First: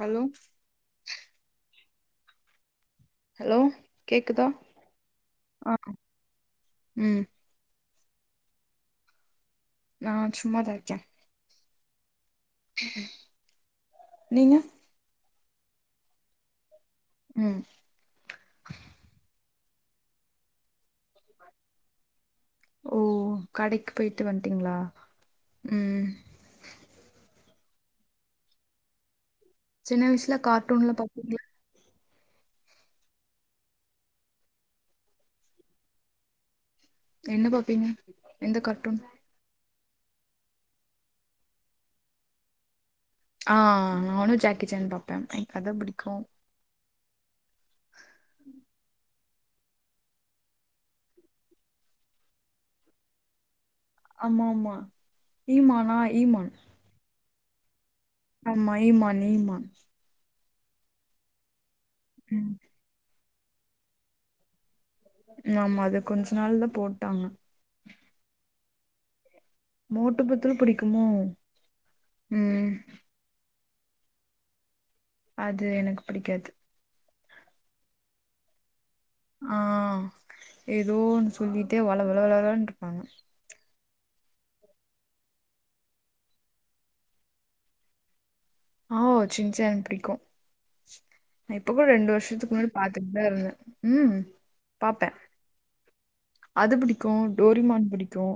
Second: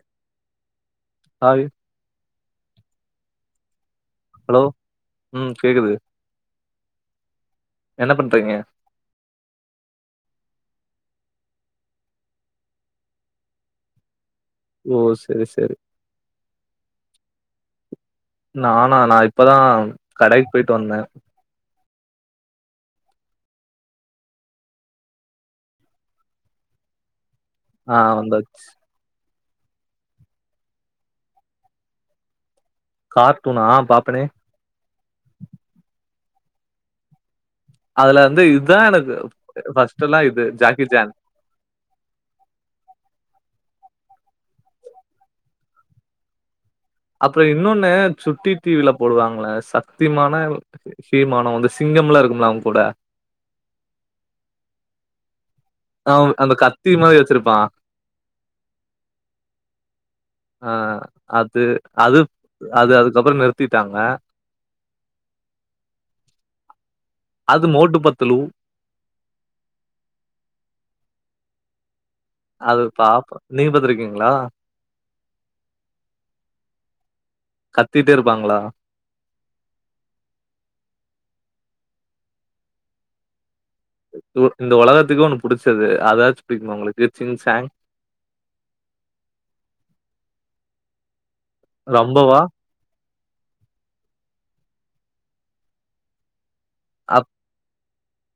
Hello hi hello கேக்குதா hello ம் ஆ கேக்குது ம் என்ன பண்றீங்க நா சும்மாதா இருக்கே நீங்க ஓ செரி செரி ம் நானா நா இப்பதா கடைக்கு போயிட்டு வந்தே ஓ கடைக்கு போயிட்டு வன்ட்டீங்களா ம் ஆ வந்தாச்சு சின்ன வயசுல கார்டூன்ல்லா பாப்பீங்களா கார்டூனா ஆ பாப்பனே என்ன பாப்பீங்க அதுல வந்து எந்த இத்தா கார்ட்டூன் எனக்கு ஃபஸ்ட்டு எல்லா இது ஜாக்கி ஜான் ஆ நானு ஜாக்கி ஜான் பாப்பே எனக்கு அதா புடிக்கு அப்றோ இன்னொன்னு சுட்டி டி வி ல போடுவாங்களே ச சக்திமானோ எதோ ஹீமானோ வந்து சிங்கம்லா இருக்கும்ல அவங்கூட ஆமா ஆமா ஹீமான் அவ அந்த கத்தி மாரி வெச்சுருப்பா ஆமா ஈமான் ஈமான் ஆ அது அது ம் அது அதுக்கப்றோ நிறுத்திட்டாங்க ஆமா அது கொஞ்ச நாள் தா போட்டாங்க அது மோட்டு பத்துலு மோட்டு பத்துலு புடிக்குமோ ம் அது பாப்பே நீங்க பாத்திருக்கிங்களா அது எனக்கு பிடிக்காது கத்திட்டே இருப்பாங்களா ஆ ஏதோ ஒன்னு சொல்லிட்டே வளவள வளலான்ட்டு இருப்பாங்க இந்த உலகத்துக்கு ஒண்ணு புடிச்சது அததாச்சு பிடிக்குமா உங்ளுக்கு சிங் சாங் ஓ சின் சான் புடிக்கு நா இப்ப கூட ரெண்டு ரொம்பவா வருஷத்துக்கு முன்னாடி பாத்துட்டு தா இருந்தே ம் பாப்பே அது புடிக்கு அப் டோரிமான் புடிக்கு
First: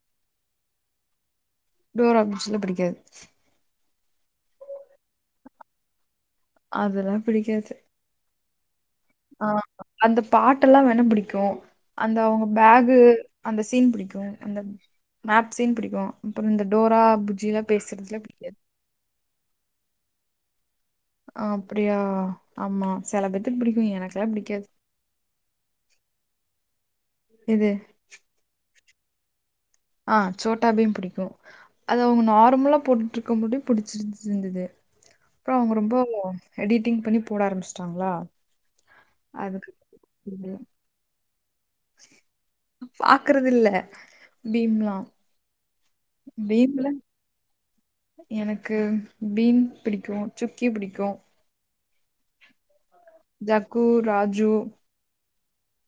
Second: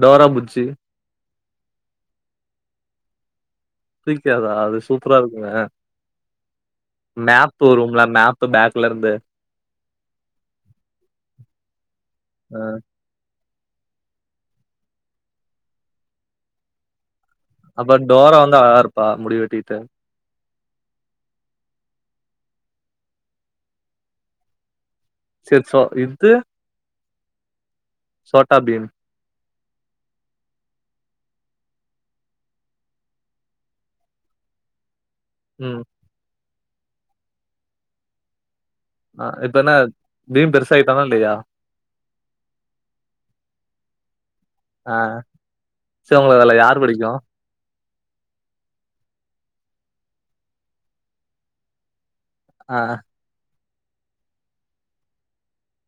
டோரா புஜ்ஜி டோரா புஜ்ஜில்லா புடிக்காது புடிக்காதா அது சூப்பரா இருக்குங்க அதெல்லாம் மேப்பு பிடிக்காது வரும்ல மேப்பு பேக்ல இருந்து ஆ அந்த பாட்டெல்லா வேணா புடிக்கு அந்த அவங்க அ பேகு அந்த சீன் பிடிக்கு அந்த மேப் சீன் பிடிக்கு அப்றோ இந்த டோரா புஜ்ஜில அப்றோ டோரா வந்து அழகா இருப்பா முடி வெட்டிட்டு ஆ அப்படியா ஆமா செல பேத்துக்கு பிடிக்கு எனக்கெல்லா பிடிக்காது சேர் சோ இது இது சோட்டாபீம் ஆ சோட்டா பீம் புடிக்கு அது அவுங்க நார்மலா போட்டுருக்க போதே பிடிச்சிருச்ருந்தது அப்றோ அவுங்க ம் ரொம்போ எடிட்டிங் பண்ணி போட ஆரம்பிச்சுட்டாங்ளா ஆ இப்ப என்ன பீம் பெருசாகிட்டானா இல்லையா பாக்குறது இல்லை பீம்லா ச உங்கள அதுல யாரு பிடிக்கு எனக்கு பீம் பிடிக்கு ஜிம்கி பிடிக்கு ஆ ஜக்கூ ராஜு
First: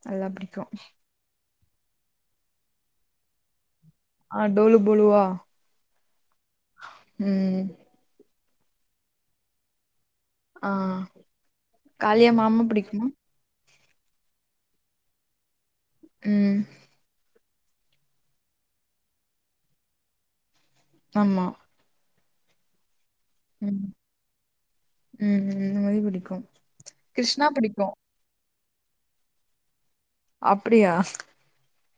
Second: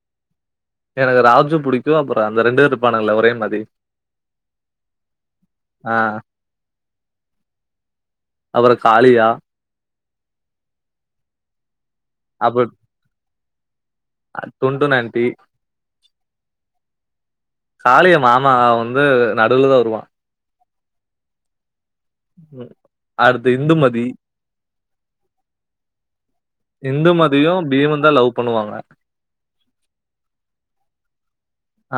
நல்லா பிடிக்கு எனக்கு ராஜு பிடிக்கு அப்றோ அந்த ரெண்டு பேர் இருப்பானுங்களல ஒரே மதி ஆ டோலு போழுவா ஆ ம் அப்றோ காளியா ஆ காளியா மாமா பிடிக்குமா அ டுண்டு நென்டி ம் காலிய மாமா வந்து நடுவுல தா வருவா ஆம்மா ம் அடுத்து ம் இந்துமதி ம் ம், இந்த மாதிரி பிடிக்கும் இந்து கிருஷ்ணா மதியு பிடிக்கும் பீமு தா லவ் பண்ணுவாங்க அப்டியா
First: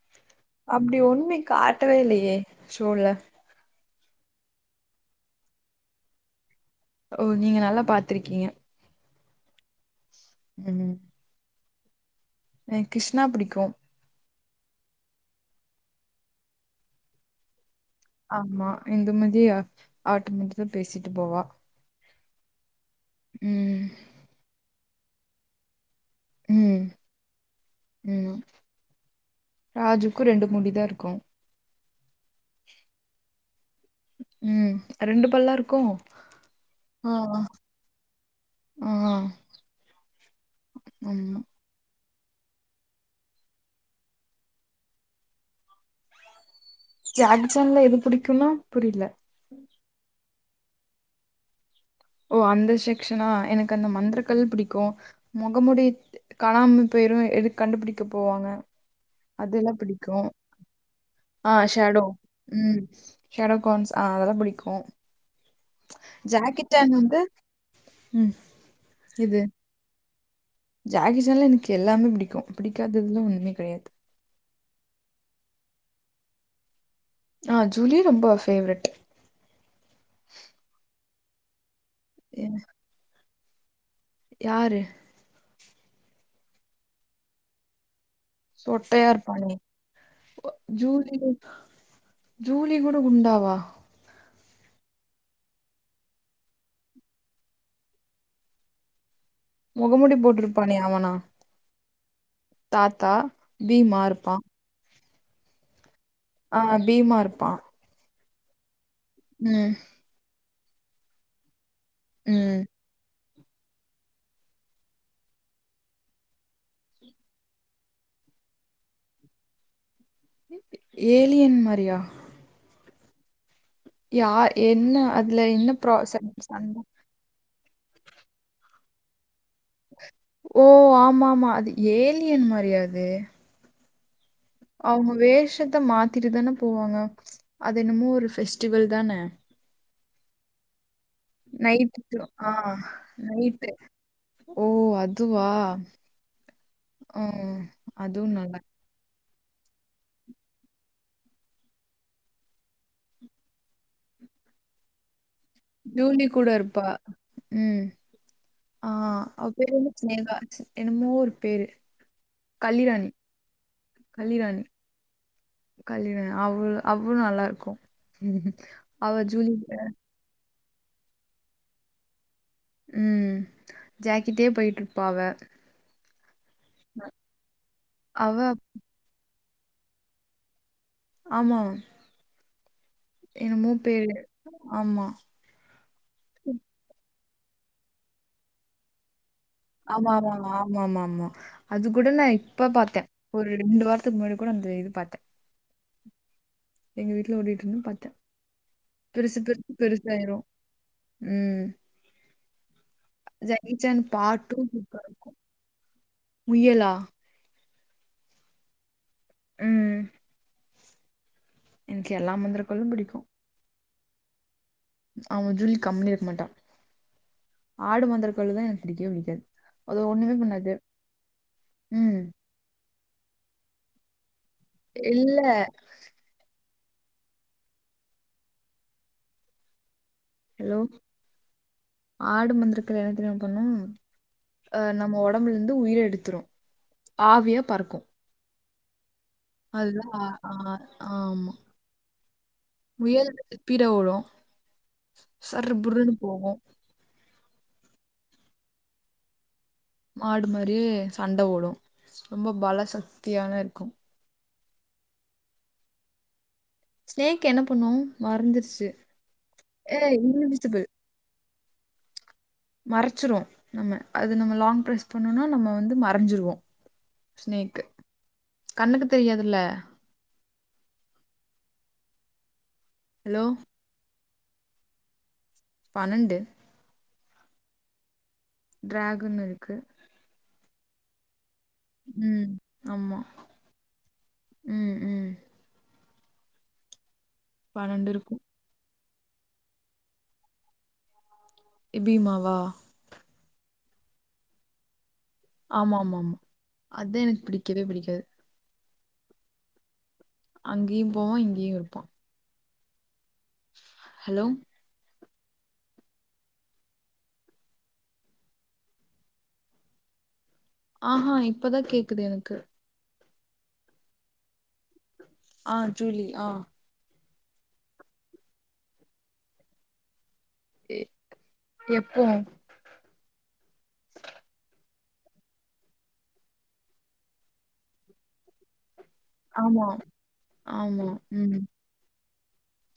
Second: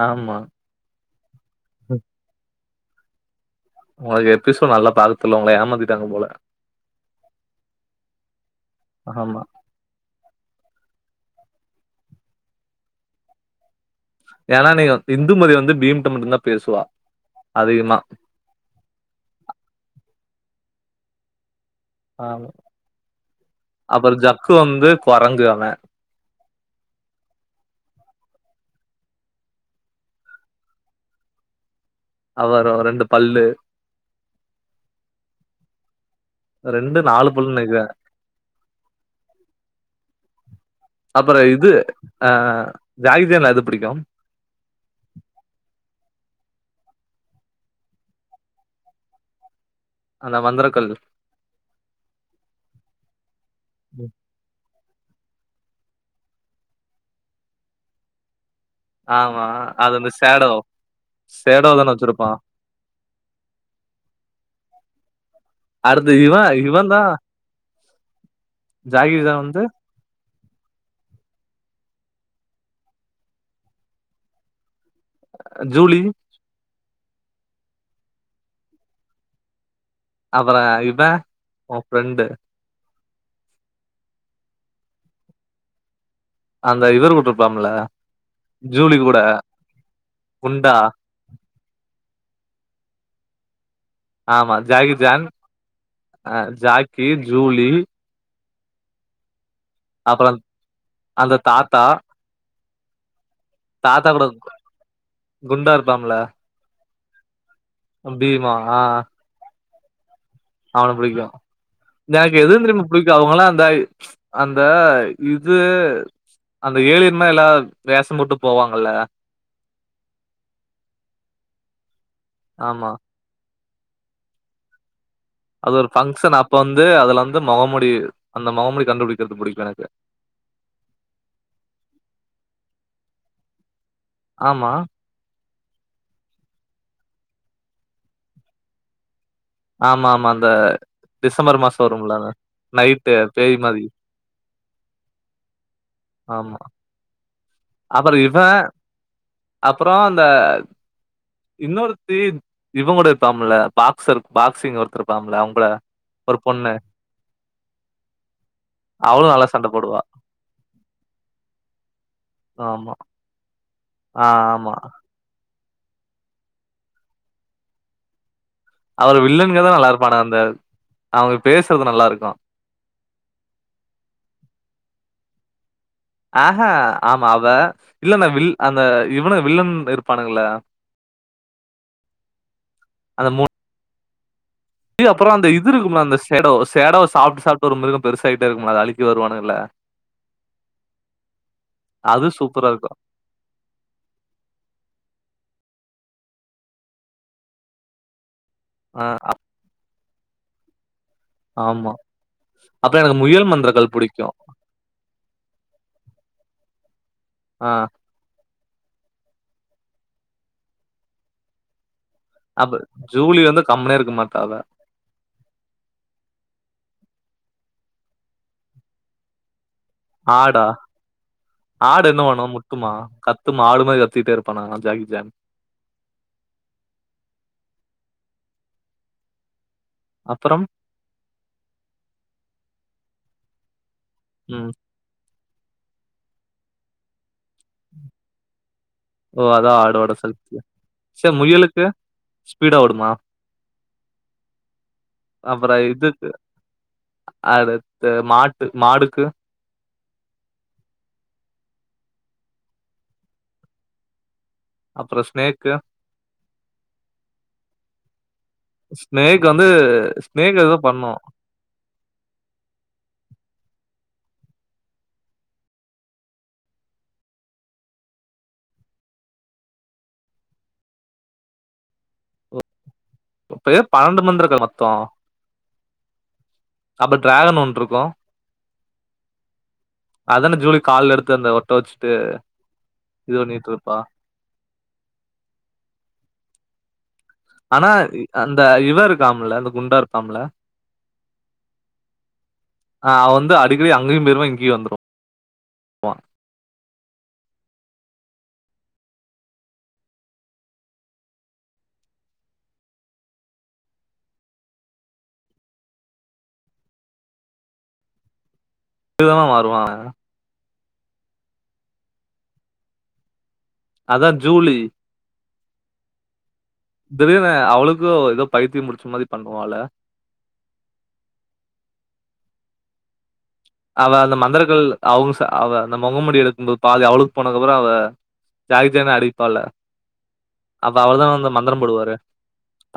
ஆமா அப்டி ஒண்மே காட்டவே இல்லையே சோவ்ல உங்களுக்கு எப்பிசோடு நல்லா பாக்க தெரியல உங்கள ஏமாதிட்டாங்க போல ஓ நீங்க நல்லா பாத்திருக்கீங்க ஆமா ம் ஏ கிருஷ்ணா பிடிக்கு ஏனா நீங்க இந்துமதி வந்து பீம்ட்ட மட்டு தா பேசுவா அதிகமா ஆமா இந்துமதி அவுற்ட்ட மட்டு தா பேசிட்டு போவா ஆமா ம் அப்றோ ஜக்கு வந்து குரங்கு அவன் ம் ம் ராஜுக்கு ரெண்டு முடிதா இருக்கு அவரு ரெண்டு பல்லு ம் ரெண்டு பல்லா இருக்கு ரெண்டு நாலு பல்லுனு நெனைக்குறே ஆ அப்றோ ஆமா இது ஆ ஜாகிஜான்ல அது பிடிக்கு ஜாக்ஜான்ல எது புடிக்குனா புரில அந்த மந்தரக்கல் ஓ அந்த செக்ஷனா எனக்கு அந்த ம். மந்தர கல் பிடிக்கு முகமுடி த் கலாம் பேரு எதுக் கண்டுபிடிக்க போவாங்க ஆமா. அதுல்லா அது அந்த பிடிக்கு ஷேடோ. ஆ தான ஷேடோ வச்சிருப்பான். ம் ஷேடோ கோன்ஸ் ஆ அதெல்லா பிடிக்கு அடுத்து இவ இவந்தா வந்து ம் ஜாகி ஜான் வந்து ஜாக்கிஜான்ல எனக்கு எல்லாமே பிடிக்கு பிடிக்காததுனு ஒண்ணமே கெடையாது ஜூலி ஆ ஜூலி ரொம்ப பேஃபேவ்ரெட் அப்றோ இவ ஓ ஃப்ரெண்டு் [unintelligible] யாரு அந்த இவுரு கூட்ருப்பாம்ல சொட்டயா இருப்பானே குண்டா. ஜூலியு ஜூலி கூட உண்டாவா ஆமா ஜாக்கி ஜான் அ ஜாக்கி ஜூலி மொகமுடி அப்புறம் போட்டுருப்பானே அவனா அந்த தாத்தா தாத்தா பீமா தாத்தா கூட இருப்பான் குண்டா இருப்பாம்ல அ பீமா இருப்பா பீமா அ ம் அவன புடிக்கு எனக்கு எது ம் தெரிமா முடிக்கு அவங்களா அந்த அந்த இது அந்த ஏழியன்ட் மாரி எல்லா வேஷோ போட்டு போவாங்கல ஏலியன் மாரியா ஆமா யா என்ன அதுல என்ன ப்ரோ சம் ச மொகமுடி அந்த மொகமுடி கண்டுபிடிக்கிறது பிடிக்கு எனக்கு ஓ ஆமா ஆமா அது ஏலியன் மாரியாது ஆமா அவுங்க வேசத்த மாத்திட்டு தானே போவாங்க அது என்னமோ ஒரு பெஸ்டிவல் தான ஆமா ஆமா அந்த டிசம்பர் மாசோ வரும்ல நைட்டு ஆ நைட்டு பேய் நைட்டு மாதிரி ஓ அதுவா ம் அப்றோ இவ அதுவும் நல்லா அப்றோ இந்த இன்னொருத்தி இவங்க கூட இருப்பாம்ல பாக்ஸர் பாக்சிங் ஒருத்த இருப்பாம்ல அவங்க ஜூனி கூட இருப்பா ம் ஆ அவளு நல்லா அவ சண்ட பேரு வந்து போடுவா [unintelligible] என்னமோ ஒரு பேரு ஆமா கள்ளிராணி ஆ கள்ளிராணி ஆமா கள்ளிரானி அவ அவ்ளு நல்லா இருக்கு அவள்ளு வில்லனுங்தா நல்லா இருப்பானுங்க அந்த அவுங்க பேசுறது நல்லா இருக்கு ம் ஜாக்கெட்டே பொயிட்ருப்பா அவ ஆஹ ஆமா அவ இல்லன்ன அவ வி அந்த இவனுங்க வில்லன் இருப்பானுங்கள ஆமா என்னமோ பேரு இது ஆமா. அப்றோ அந்த இது இருக்கும்ல அந்த சேடோ சேடோவ சாப்ட்டு சாப்பிட்டு ஒரு மிருகோ பெருசாய்ட்டே இருக்கும்ல அந்த அழிக்க வருவானுங்கல்ல ஆமா ஆமா ஆமா ஆமா ஆமா அது கூட நா இப்ப சூப்பரா இருக்கு பாத்தே ஒரு ரெண்டு வாரத்துக்கு முன்னாடி கூட அந்த இது பாத்தே எங்க வீட்ல ஓடிட்டு இருந்துது பாத்தே ஆ பெருசு அப் பெருசு பெருசாயிரு ம் ஆமா அப்புறோ எனக்கு முயல் ஜாக்கி மந்திரகாள் சான் புடிக்கு பார்ட் டூ முயலா அ ம் என்கு எல்லா முந்திரிக்கள்ளும் பிடிக்கு கம்னே இருக்க மாட்டா அவெ அவஞ் ஜூலி கம்னே இருக்க மாட்டா ஆடு மாந்தரக்கள்ளுதா எனக் பிடிக்கவே பிடிக்காது அது ஒண்ணுமே ஆடா பண்ணாது ஆடு ம் என்ன வேணும் முட் க்குமா கத்துமா ஆடு மாதிரி கத்திட்டே இருப்பானா ஜாக்கி ஜான் ட அப்பறம் ஹெலோ ஆடு மந்திரக்கல எனத் தெரியுமா பண்ணு ம் அ நம்ம ஒடம்புலரந்து உயிர எடுத்துரு ஆவியாப் பறக்கு ஓ அதா அதுதா ஆடோட ஆ சக்தி சரி ஆமா முயலுக்கு ஸ்பீடா ஓடுமா முயல் பீட ஓடு சர்ரு புர்ருனுப் போவோம் அடுத்த மாட்டு மாடுக்கு மாடு மாரியே சண்ட ஓடு ரொம்ப பல சக்தியான இருக்கு அப்றோ ஸ்னேக்கு ஸ்னேக் என்ன பண்ணும் மறைஞ்சிருச்சு ஸ்னேக்கு வந்து ஏ ஸ்னேக் இன்விசிபிள் எதோப் பண்ணு மறச்சிரு நம்ம அது நம்ம லாங் பிரஸ் பண்ணுனா நம்ம வந்து மறஞ்சிருவோ ஸ்னேக்கு கண்ணுக்கு தெரியாதுல ஓப் ஹலோ இப்ப ஏப் பனனெண்டு மந்தரக்க மொத்தோ பனனெண்டு அப்ப ட்ராகன் ஒன்றுக்கு டிராகனுருக்கு அதான ஜூலி கால்ல எடுத்து அந்த ஒட்ட வெச்சுட்டு ம் ஆமா இது வண்ணிட்ருப்பா ம் ம் ஆனா பன்னெண்டு இருக்கு அந்த இவெ இருக்காமுல்ல இந்த குண்டா இருக்காமுல இபீமாவா ஆ அவெ வந்து அடிக்கடி அங்கியும் போயிருவா இங்கியு வந்துரு ஆமா மா ம் அத்தா எனக் பிடிக்கவே பிடிக்காது அங்கியும் போவா இங்கியு இருப்பா ஹெலோ இதுதானா மாறுவா அவெ ஆஹா இப்பதா கேக்குது எனக்கு அதா ஜூலி ஆ ஜூலி ஆ திடீனு அவளுக்கு எதோப் பைத்தியம் புடிச்ச மாதிரிப் பண்ணுவால எ எப்போ அவெ அந்த மந்திரக்கள் அவுங்கச அவெ அந்த மொகமுடி எடுக்கும்போது பாதி அவுளுக் போனதுகபுறோ அவெ ஜாகிஜான அடிப்பால ஆமா அப்ப அவளதா வந்து மந்தரம் போடுவாறே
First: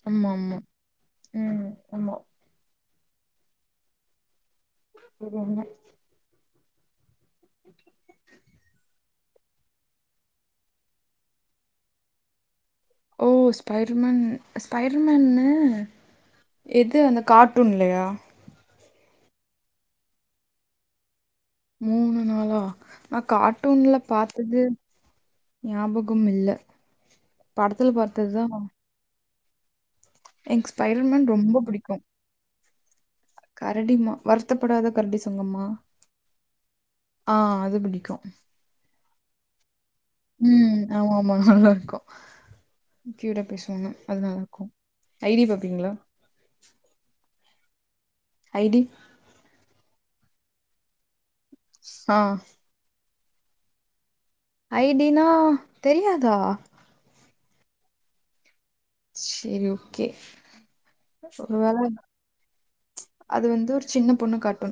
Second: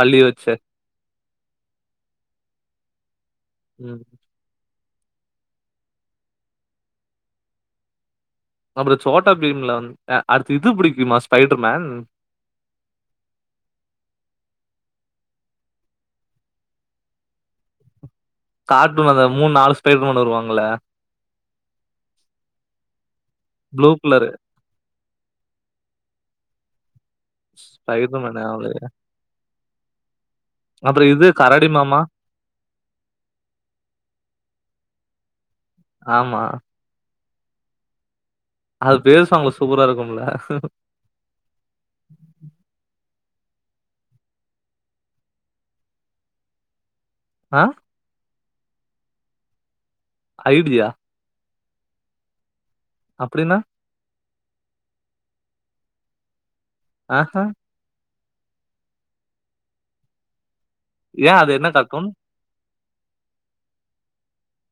அம்மா அம்மா ம் அம்மா ம் செரி என்ன அப்றோ சோட்டா பீம்ல வந் அ அடுத்து இதுப் புடிக்குமா ஸ்பைட்ருமேன் ஓ ஸ்பைட்ருமென் ஸ்பைட்ருமென்னு எது அந்த கார்ட்டூன்லையா கார்டூன்ல அந்த மூன் நாலு ஸ்பைடர்மேன் வருவாங்கல்ல மூனு நாளா நாக் ப்ளூ கார்ட்டூன்லப் கலரு பாத்ததே ஞாபகமில்ல படத்துல ஸ்பைடர் மேன் பாத்ததுதா அவரு. அப்புறம் இது எக்ஸ்பைரமெண்ட் ரொம்ப கரடி பிடிக்கு மாமா. கரடிமா வருத்தப்படாத கரடி சங்கமா ஆமா ஆ அது பிடிக்கு அது பேசுவாங்க சூப்பரா இருக்கும்ல ம் ஆமா ஆமா நல்லா இருக்கு க்யூட்டா பேசுவாங்க அது நல்லா இருக்கு ஐடி பாப்பீங்களா ஆ ஐடி ஆயுட்ரியா ஆ அப்டின்னா ஐடினா தெரியாதா ஆ ஹா செரி ஓகே ஏன் அது ஒரு என்ன வேல கார்ட்டூன்? ச் அது வந்து ஒரு சின்ன பொண்ணு காட்டு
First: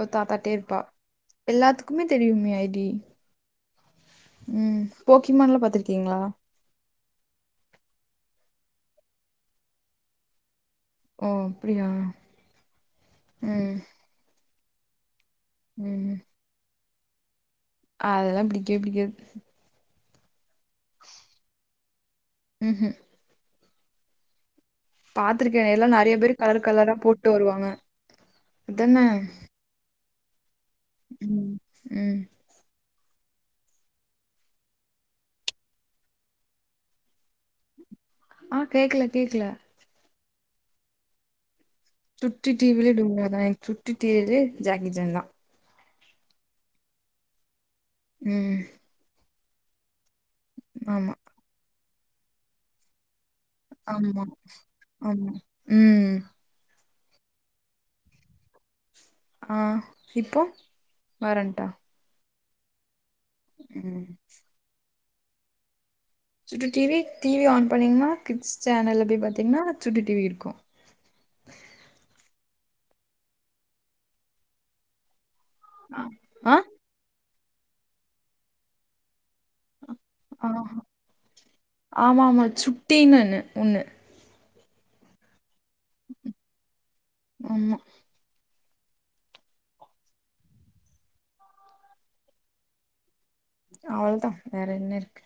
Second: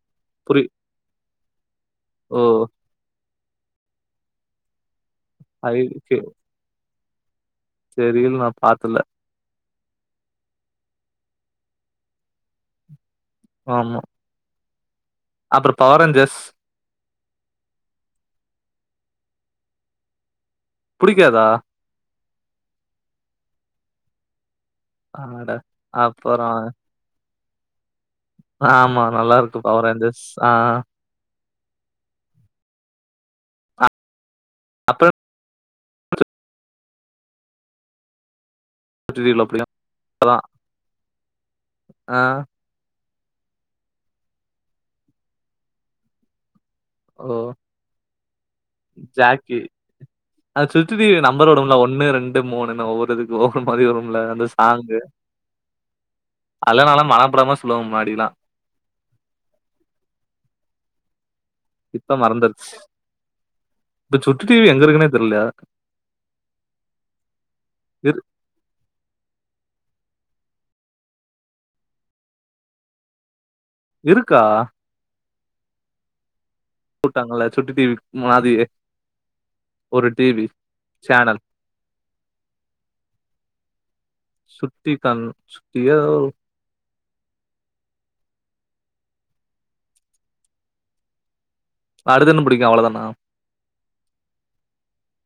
ஒரு தாத்தாட்டே புரி இருப்பா எல்லாத்துக்குமே ஓ! தெரியுமே ஐ டி ம் போக்கிமேன்லா ஐடி பாத்திருக்கீங்களா தெரியல நா பாத்துல ஓ அப்டியா ம் அப்றோ பவர் ரேஞ்சர்ஸ் அதெல்லா பிடிக்கவே பிடிக்காது புடிக்காதா ம் ம் அட பாத்திருக்கே எல்லா நெறைய பேர் அப்புறம் கலர் கலரா போட்டு வருவாங்க அதான ஆமா நல்லா இருக்கு பவர் ரேஞ்சர்ஸ் ஆ ம் ம் அப்பறம் ஆ கேக்கல கேக்கல [unintelligible] அதா சுட்டி டிவிலேய டுங்க தா எனக்கு சுட்டி டிவிலயே ஜாக்கி சான் தா ஓ ம் ஜாக்கி அது சுட்டி ஆமா டிவி நம்பர் வருல ஒன்னு ரெண்டு மூணுன்னு ஒவ்வொருதுக் ஓபன் மாரி வரும்ல ஆமா அந்த சாங்கு ஆமா ம் அதெல்லா நல்லா மனப்பாடமா சொல்லுவே முன்னாடிலா ஆ இப்போ வரண்ட்டா இப்ப மறந்துடுச்சு ம் இப்ப சுட்டி டிவி எங்க இருக்குனே தெர்ல சுட்டி டிவி டிவி ஆன் பண்ணீங்கன்னா இரு கிட்ஸ் சேனல் போய் பாத்தீங்கன்னா சுட்டி டிவி இருக்கு இருக்கா ஆ கூட்டாங்கல்ல சுட்டி டிவி மாதிரியே ஒரு டிவி ஆ சேனல். ஆமா ஆமா சுட்டினு ஒண்ணு சுட்டி ஒன்னு சுட்டிய்யா [unintelligible] ஆமா வருதுன்னு புடிக்கும் அவ்ளோதானா அவ்ளோதா வேற என்ன இருக்கு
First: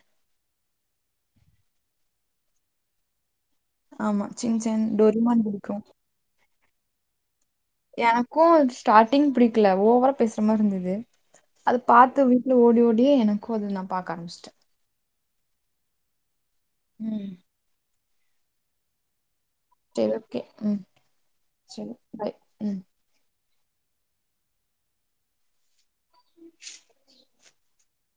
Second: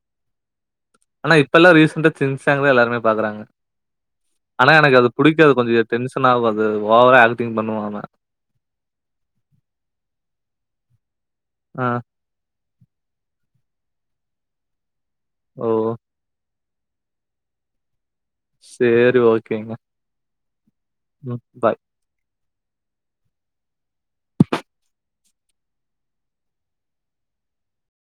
ஆனா இப்பல்லாம் ரீசண்டா சின்சாங்லாம் எல்லாருமே பாக்குறாங்க ஆமா ஆனா சின்சேன் எனக்கு அது டோரிமான் பிடிக்காது புடிக்கு கொஞ்சம் டென்ஸ் ஒண்ணு ஆவாது ஓவரா திங்க் பண்ணுவாங்க எனக்கும் ஸ்டார்ட்டிங் பிடிக்கல ஓவரா பேசுற மாரி இருந்தது அது ஆ. பாத்து இல் ஓடி ஓடியே எனக்கும் அது நான் பாக்க ஆரம்பிச்சிட்டேன் ஓ ம் சேரி ஓகேங்க சேரி ஓகே ம் ம். பாய். செரி பாய் ம்